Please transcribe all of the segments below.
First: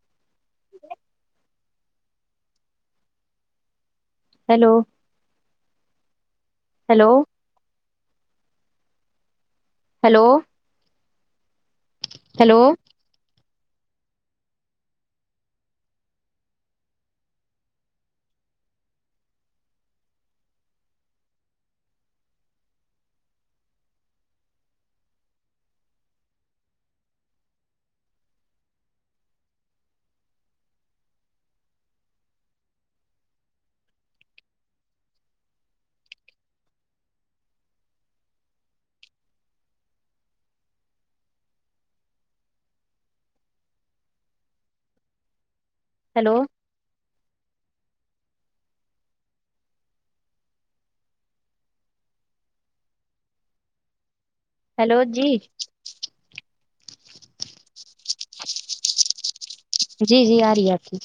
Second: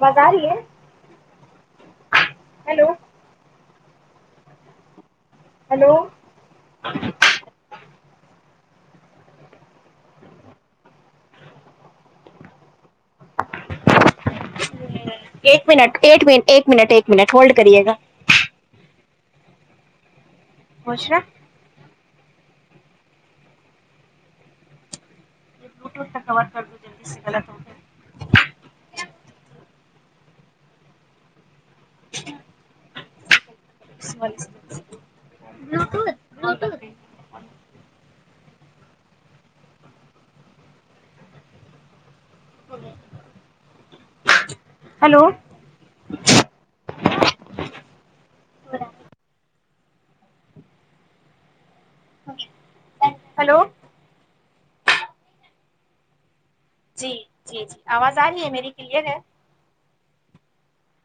بازار یہ hello hello hello hello hello hello ایک منٹ ایک م ایک منٹ ایک منٹ ہولڈ کریے گا بشرا یہ بلوٹوتھ کا کور کر دو جلدی سے گلطک [inaudible] ہلو ہیلو [inaudible] ہلو ہیلو جی جی جی جی آواز آ رہی ہے میری کلیئر ہے جی جی آ رہی ہے آ کی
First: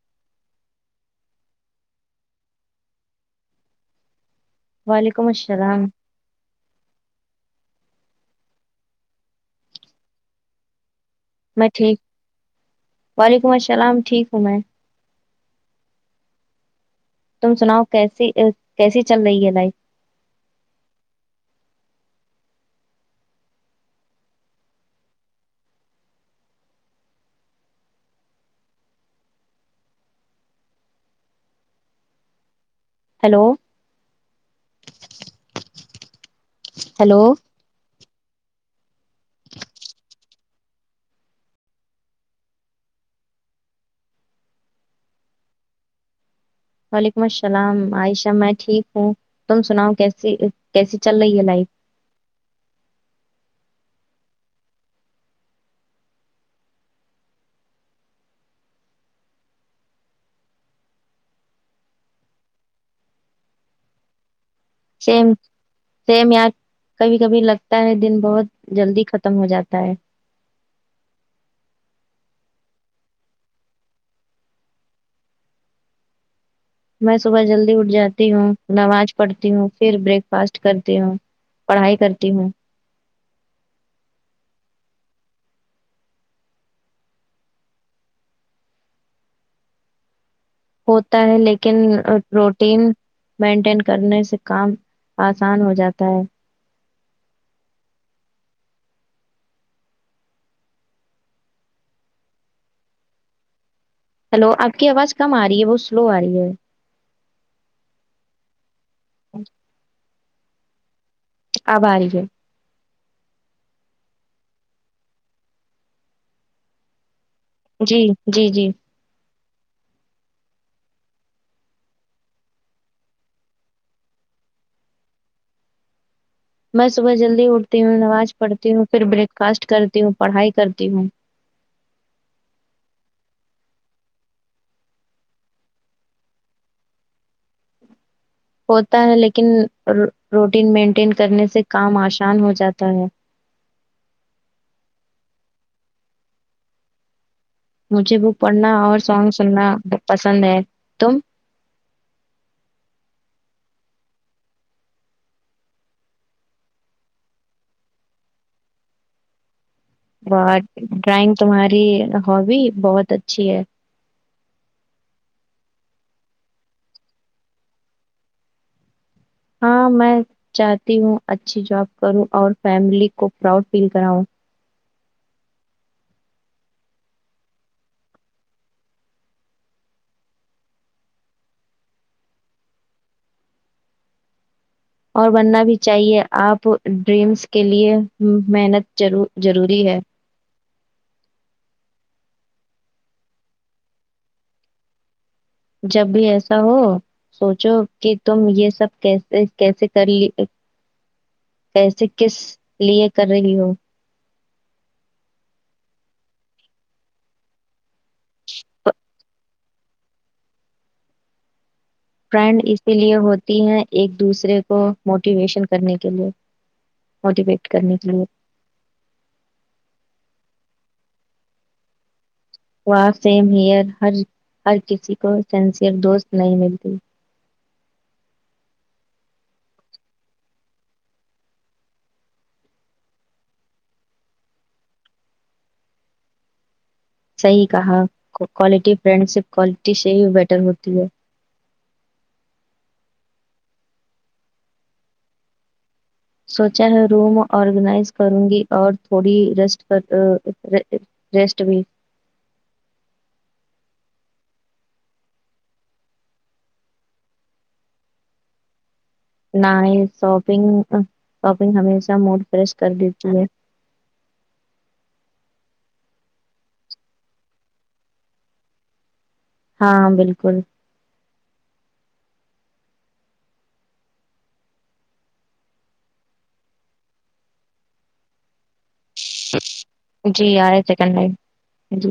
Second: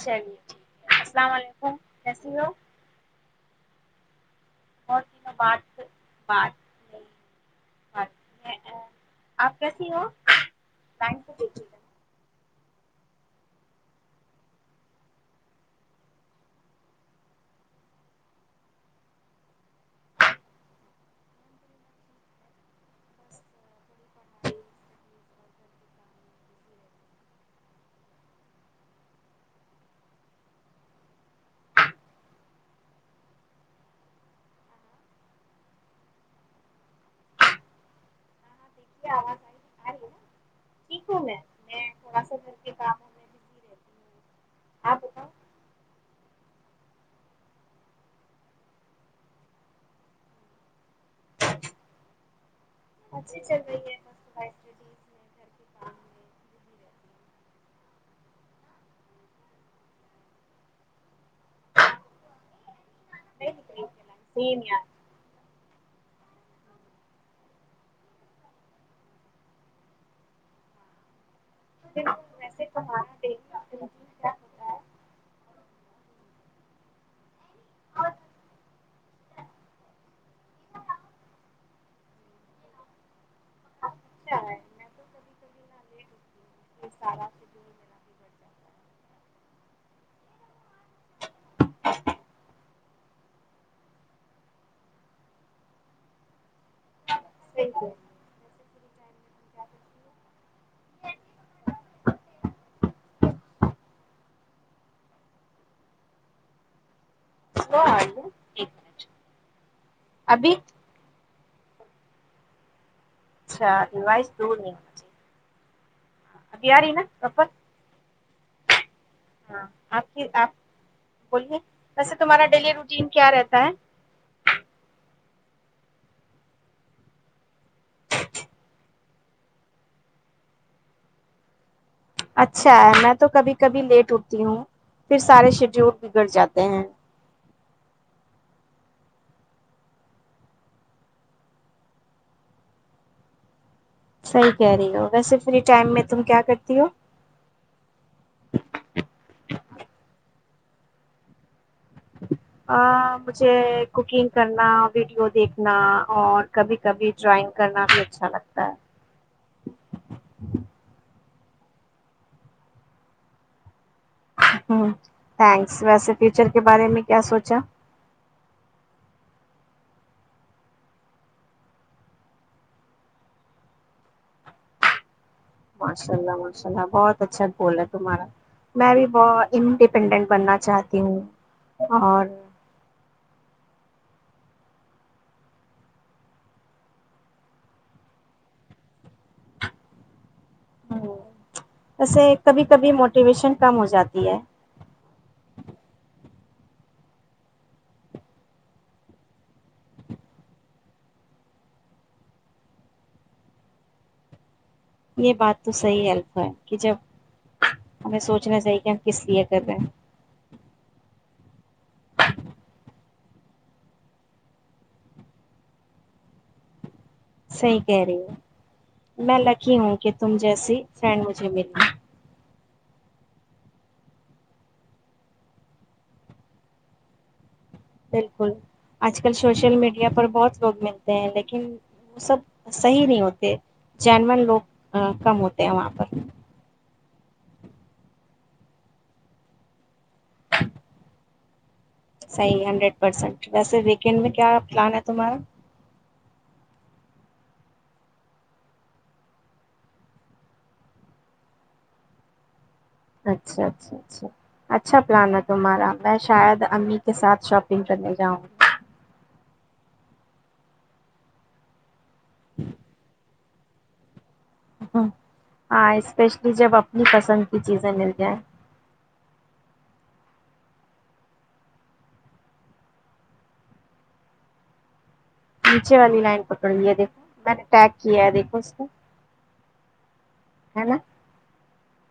چلیے ٹھیک ہے السلام علیکم کیسی ہو وعلیکم السلام ا آپ کیسی ہو میں ٹھیک وعلیکم السلام ٹھیک ہوں میں تم سناؤ کیسی کیسی چل رہی ہے لائف ہلو ہلو تھوڑا سا گھر کے کاموں میںی رہتی ہوں آپ بتاؤ وعلیکم السلام عائشہ میں ٹھیک ہوں تم سناؤ کیسی کیسی چل رہی ہے لائف اچھی چل رہی ہےھر کے کام [inaudible] سیم سیم اں کبھی کبھی لگتا ہے دن بہت جلدی ختم ہو جاتا ہے بک ویسے تمارا دیکھ میں صبح جلدی اٹھ جاتی ہوں نماز پڑھتی ہوں پھر بریک فاسٹ کرتی ہوں پڑھائی کرتی ہوں سارا ہوتا ہے لیکن روٹین مینٹین کرنے سے کام آسان ہو جاتا ہے سییک ہلو آپ کی آواز کم آ رہی ہے بہت سلو آ رہی ہے [inaudible] ابھی آب آاری ہےئے اچھا ل دور ہے اب ارینا رپا جی جی جی ہاں آپ کی آپ بولیے ویسے تمہارا ڈیلی روٹین کیا رہتا ہے میں صبح جلدی اٹھتی ہوں نماز پڑھتی ہوں پھر بریک کاسٹ کرتی ہوں پڑھائی کرتی ہوں اچھا ہے میں تو کبھی کبھی لیٹ اٹتی ہوں پھر سارے شیڈیول بگڑ جاتے ہیں ہوتا ہے لیکن روٹین مینٹین کرنے سے کام آسان ہو جاتا ہے صحیح کہہ رہی ہو ویسے فری ٹائم میں تم کیا کرتی ہو مجھے بک پڑھنا اور سانگ سننا پسند ہے تم مجھے کوکنگ کرنا ویڈیو دیکھنا اور کبھی کبھی ڈرائنگ کرنا بھی اچھا لگتا ہے اور ڈرائنگ تمہاری ہابی بہت اچھی ہے ہ تھینکس ویسے فیوچر کے بارے میں کیا سوچا ہاں میں چاہتی ہوں اچھی جاب کروں اور فیملی کو پراؤڈ فیل کراؤں ماشا اللہ ماشاء اللہ بہت اچھا بول ہے تمہارا میں بھی ب انڈیپینڈنٹ بننا چاہتی ہوں اور اور بننا بھی چاہیے آپ ڈریمز کے لیئے محنت ضروری ہے ہ ویسے کبھی کبھی موٹیویشن کم ہو جاتی ہے جب بھی ایسا ہو سوچو کہ تم یہ سب کیسے کیسے کر لی کیسے کس لیے کر رہی ہو یہ بات تو صحیح الف ہے کہ جب ہمیں سوچنا چاہیے کہ ہم کس لیے کر رہے فرینڈ اسی لیے ہوتی ہے ایک دوسرے کو موٹیویشن کرنے کے لیئے صحی کہہ رہی ہ میں لکی ہوں کہ تم جیسی فریینڈ مجھے ملنا وا فیم ہیئر ہر کسی کو سینسیئر دوست نہیں ملتے بالکل آج کل سوشل میڈیا پر بہت لوگ ملتے ہیں لیکن وہ سب صحیح نہیں ہوتے جنن لوگ کم ہوتے ہیں وہاں پر صحی کہا کوالٹی فرینڈ شپ کوالٹی یہی بیٹر ہوتی ہے صحیح ہنڈریڈ پرسینٹ ویسے ویکینڈ میں کیا پلان ہے تمہارا سوچا ہے روم آرگنائز کروں گی اور تھوڑی ر ریسٹ بھی اچھا اچھا اچھا اچھا پلان ہے تمہارا میں شاید امی کے ساتھ شاپنگ کرنے جاؤں گی ن شاپنگ شاپنگ ہمیش ا موڈ فریش کر دیتی ہے ہ ہاں اسپیشلی جب اپنی پسند کی چیزیں مل جائیں ہاں بالکل نیچے والی لائن پکڑی ہے دیکھو میں نے ٹیک کیا ہے دیکھو اس کو جی آ رہے سیکنڈ لائم جی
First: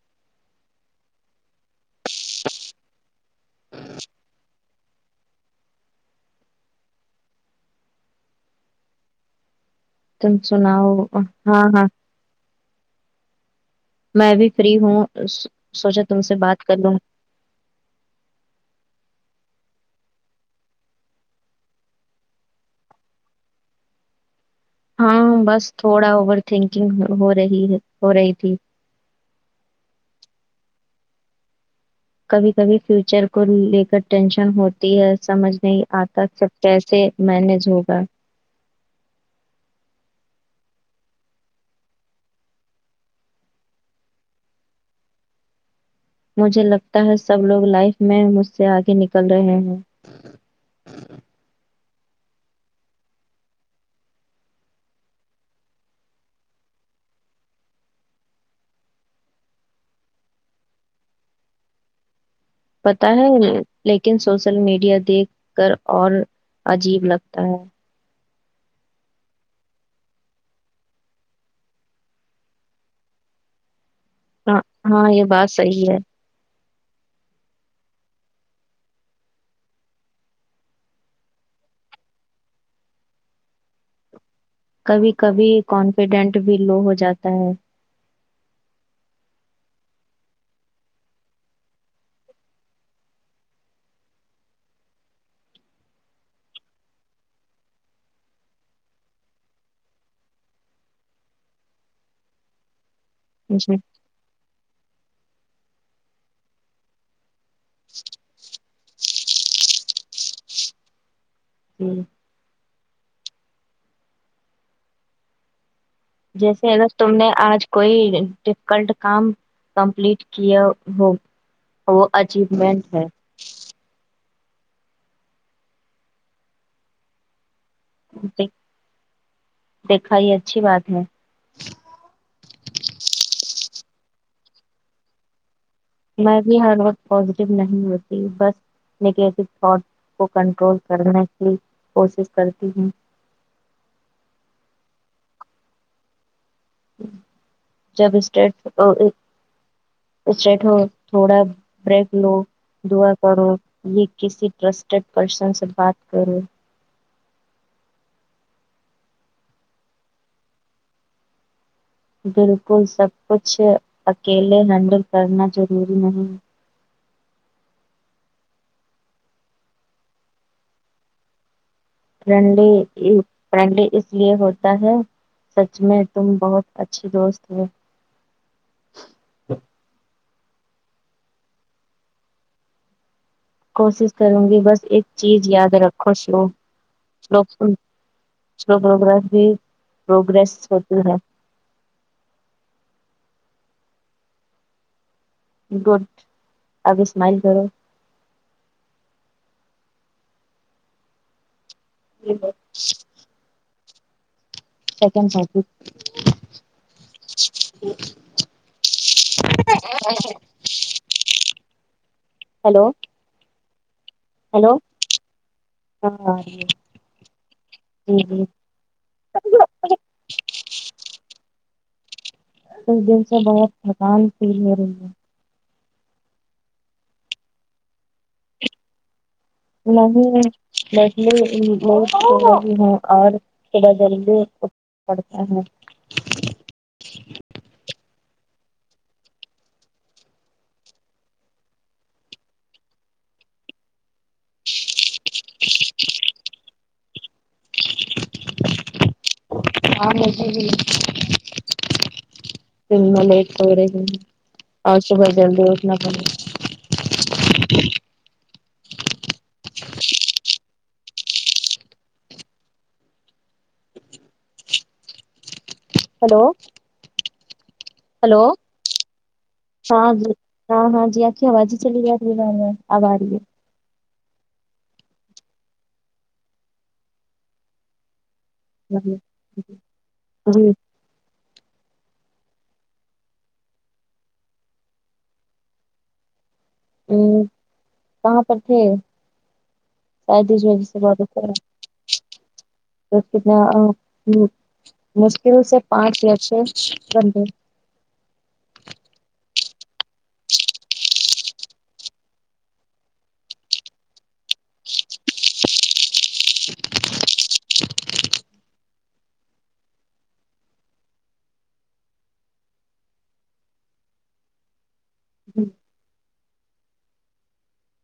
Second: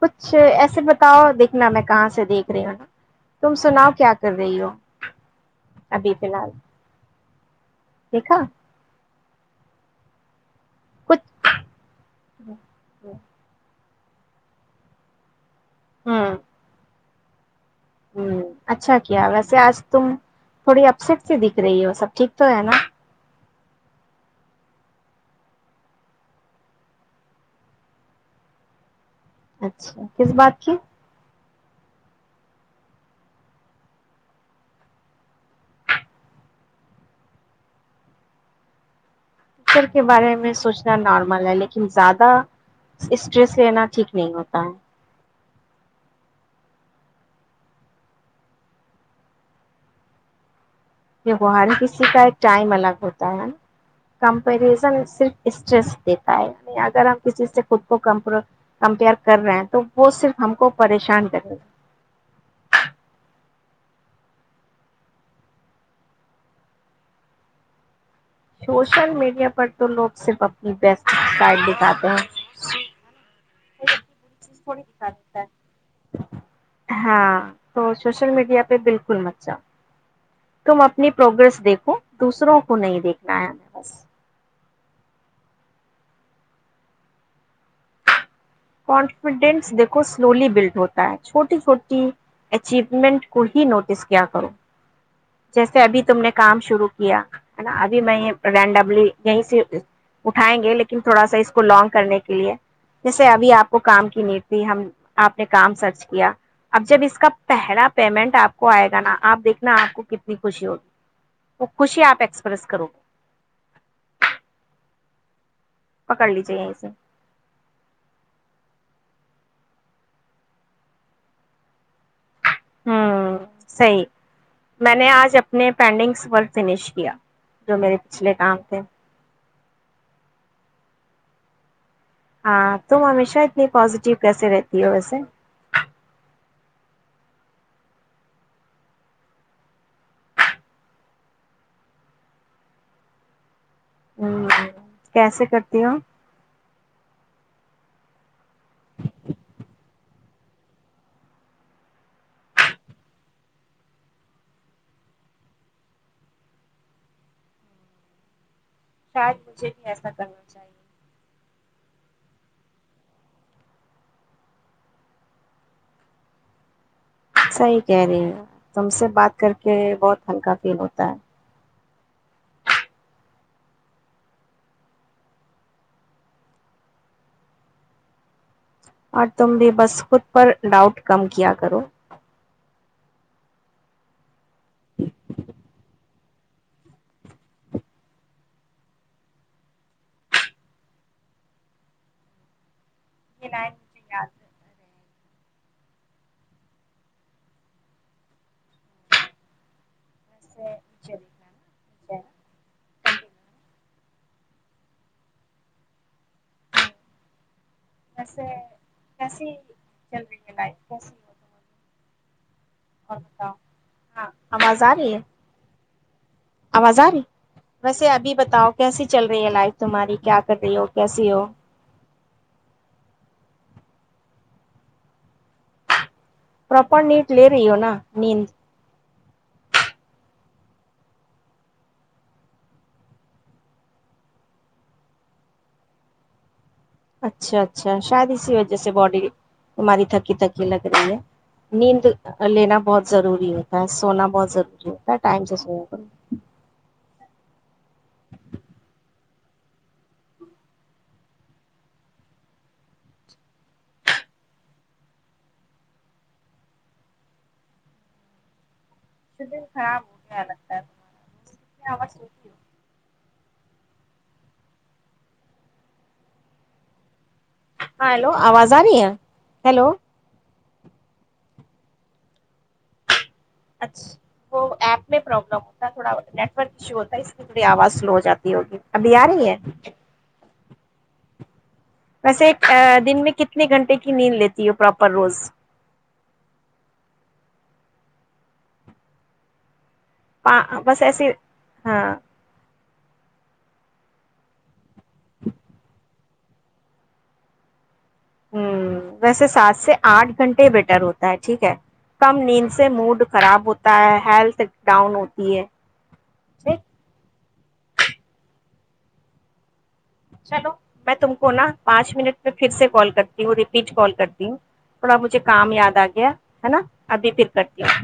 کچھ ایسے بتاؤ دیکھنا میں کہاں سے دیکھ رہی ہوں نا تم سناؤ کیا کر رہی ہو ابھی فی الحال دیکھا تم سناؤ ہاں ہاں جی میں بھی فری ہوں سوچا تم سے بات کر لوں ہ اچھا کیا ویسے آج تم تھوڑی اپسٹ سے دکھ رہی ہو سب ٹھیک تو ہے نا ہاں بس تھوڑا اوور تھنکنگ ہو رہی ہے ہو رہی تھی اچھا کس بات کی کبھی کبھی فیوچر کو لے کر ٹینشن ہوتی ہے سمجھ نہیں آتا سب کیسے مینج ہوگا ٹیچر کے بارے میں سوچنا نارمل ہے لیکن زیادہ اسٹریس لینا ٹھیک نہیں ہوتا ہے مجھے لگتا ہے سب لوگ لائف میں مجھ سے آگے نکل رہے ہیں ہر کسی کا ایک ٹائم الگ ہوتا ہےا کمپریزن صرف اسٹریس دیتا ہے ع اگر ہم کسی سے خود کو ک کمپیئر کر رہے ہیں تو وہ صرف ہم کو پریشان کریں گے پتا ہے لیکن سوشل میڈیا دیکھ کر اور عجیب لگتا ہے سوشل میڈیا پر تو لوگ صرف اپنی بیسٹائٹ دکھاتے ہیں ہاں ہاں یہ بات صحی ہے ہاں تو سوشل میڈیا پہ بالکل مچہ تم اپنی پروگریس دیکھو دوسروں کو نہیں دیکھنا ہے ہمیں بس کبھی کبھی کانفیڈنٹ بھی لو ہو جاتا ہے کانفیڈینس دیکھو سلولی بلڈ ہوتا ہے چھوٹی چھوٹی اچیومنٹ کو ہی نوٹس کیا کرو جیسے ابھی تم نے کام شرو کیا ہے نا ابھی میں رینڈملی یہیں سے اٹھائیں گے لیکن تھوڑا سا اس کو لانگ کرنے کے لیے جیسے ابھی آپ جی کو کام کی نیتی ہم آپ نے کام سرچ کیا اب جب اس کا پہلا پیمنٹ آپ کو آئے گا آپ دیکنا آپ کو کتنی خوشی ہوگی وہ جی۔ خوشی آپ ایکسپریس کرو گے پکڑ لیجیے جیسے یہیں سے اگر تم نے آج کوئی ڈفکلٹ کام کمپلیٹ کیا ہو وہ اچیومنٹ ہے ہوں صحیح میں نے آج اپنے پینڈنگسور فنش کیا جو میرے پچھلے ہے کام تھے دیکھا یہ اچھی بات ہے ہاں تم ہمیشہ اتنی پزیٹیو کیسے رہتی ہو ویسے میں بھی ہر وقت پازیٹیو نہیں ہوتی بس نگیٹو تھاٹ کو کنٹرول کرنے کی کوشش کرتی ہوں کیسے کرتی ہوں جب اسٹیٹ اسٹیٹ ہو تھوڑا بریک لو دعا کرو یہ کسی ٹرسٹیڈ پرسن سے بات کرو شاید مجھے بھی ایسا کرنا چاہیے بالکل سب کچھ اکیلے ہینڈل کرنا ضروری نہیں صحیح کہہ رہی ہیں تم سے بات کر کے بہت ہلکا فیل ہوتا ہے فرینڈلی فرینڈلی اس لیے ہوتا ہے سچ میں تم بہت اچھی دوست ہو اور تم بھی بس [inaudible] پر ڈاؤٹ کم کیا کرو کوشش کروں گی بس ایک چیز یاد رکھو وک سوکوس بھی پروگریس ہوتی ہے یا گڈ اب اسمائل کرو سچ می جی سیکنڈ فار بس کسی چل رہی ہے لائ مت ہیلو اور بتاؤ ہاں ہیلو آواز آ رہی ہے ہاں جی آواز آ رہی ویسے ابھی جی بتاؤ کیسی چل رہی ہے لائف تمہاری کیا کر رہی ہو کیسی ہو اس دن سے بہت تھکان فیل ہو رہی ہے پرپر نیٹ لے رہی ہو نا نیند نہیں بیتی ہے اور تھوڑا جلدی پڑتا ہے اچھا اچھا شاید اسی وجہ جیسے باڈی ہماری تھکی تھکی لگ رہی ہے نیند لینا بہت ضروری ہوتا ہے سونا بہت ضروری ہوتا ہے ٹائم سے سونے کر ہاں مٹے اور صبح جلدی اٹھنا در خراب ہو گیا لگتا ہے تارنی آواز ستی ہو ہلو ہاں ہیلو آواز آ رہ ہے ہیلو ہاں جی ہاں ہاں جی آ کے آواز ہی چلی ہےیا تھی اب آ رہی ہے وہ ایپ میں پرلم ہوتا ہے تھوڑا نیٹ ورک ایشو ہوتا ہے اس کی تھوڑی آواز سلو ہو جاتی ہے ہوگی ابھی آ رہی ہے جی ویسے دن میں کتنے گھنٹے کی نیند لیتی ہے پراپر روز ہ کہاں پر تھے شاید اس وججہ سے بس بہت ایسے اچھا رہا ہاں تو کتنا مشکل سے پانچ لچ فش رڈے ہوں ویسے سات سے آھ گھنٹے بیٹر ہوتا ہے ٹھیک ہے کم نیند سے موڈ خراب ہوتا ہے ہیلتھ تک ڈاؤن ہوتی ہے ج چلو میں تم کو نا پانچ منٹ میں پھر سے کال کرتی ہوں ریپیٹ کال کرتی ہوں تھوڑا مجھے کام یاد آ گیا ہے نا ابھی تھرکٹتی ہ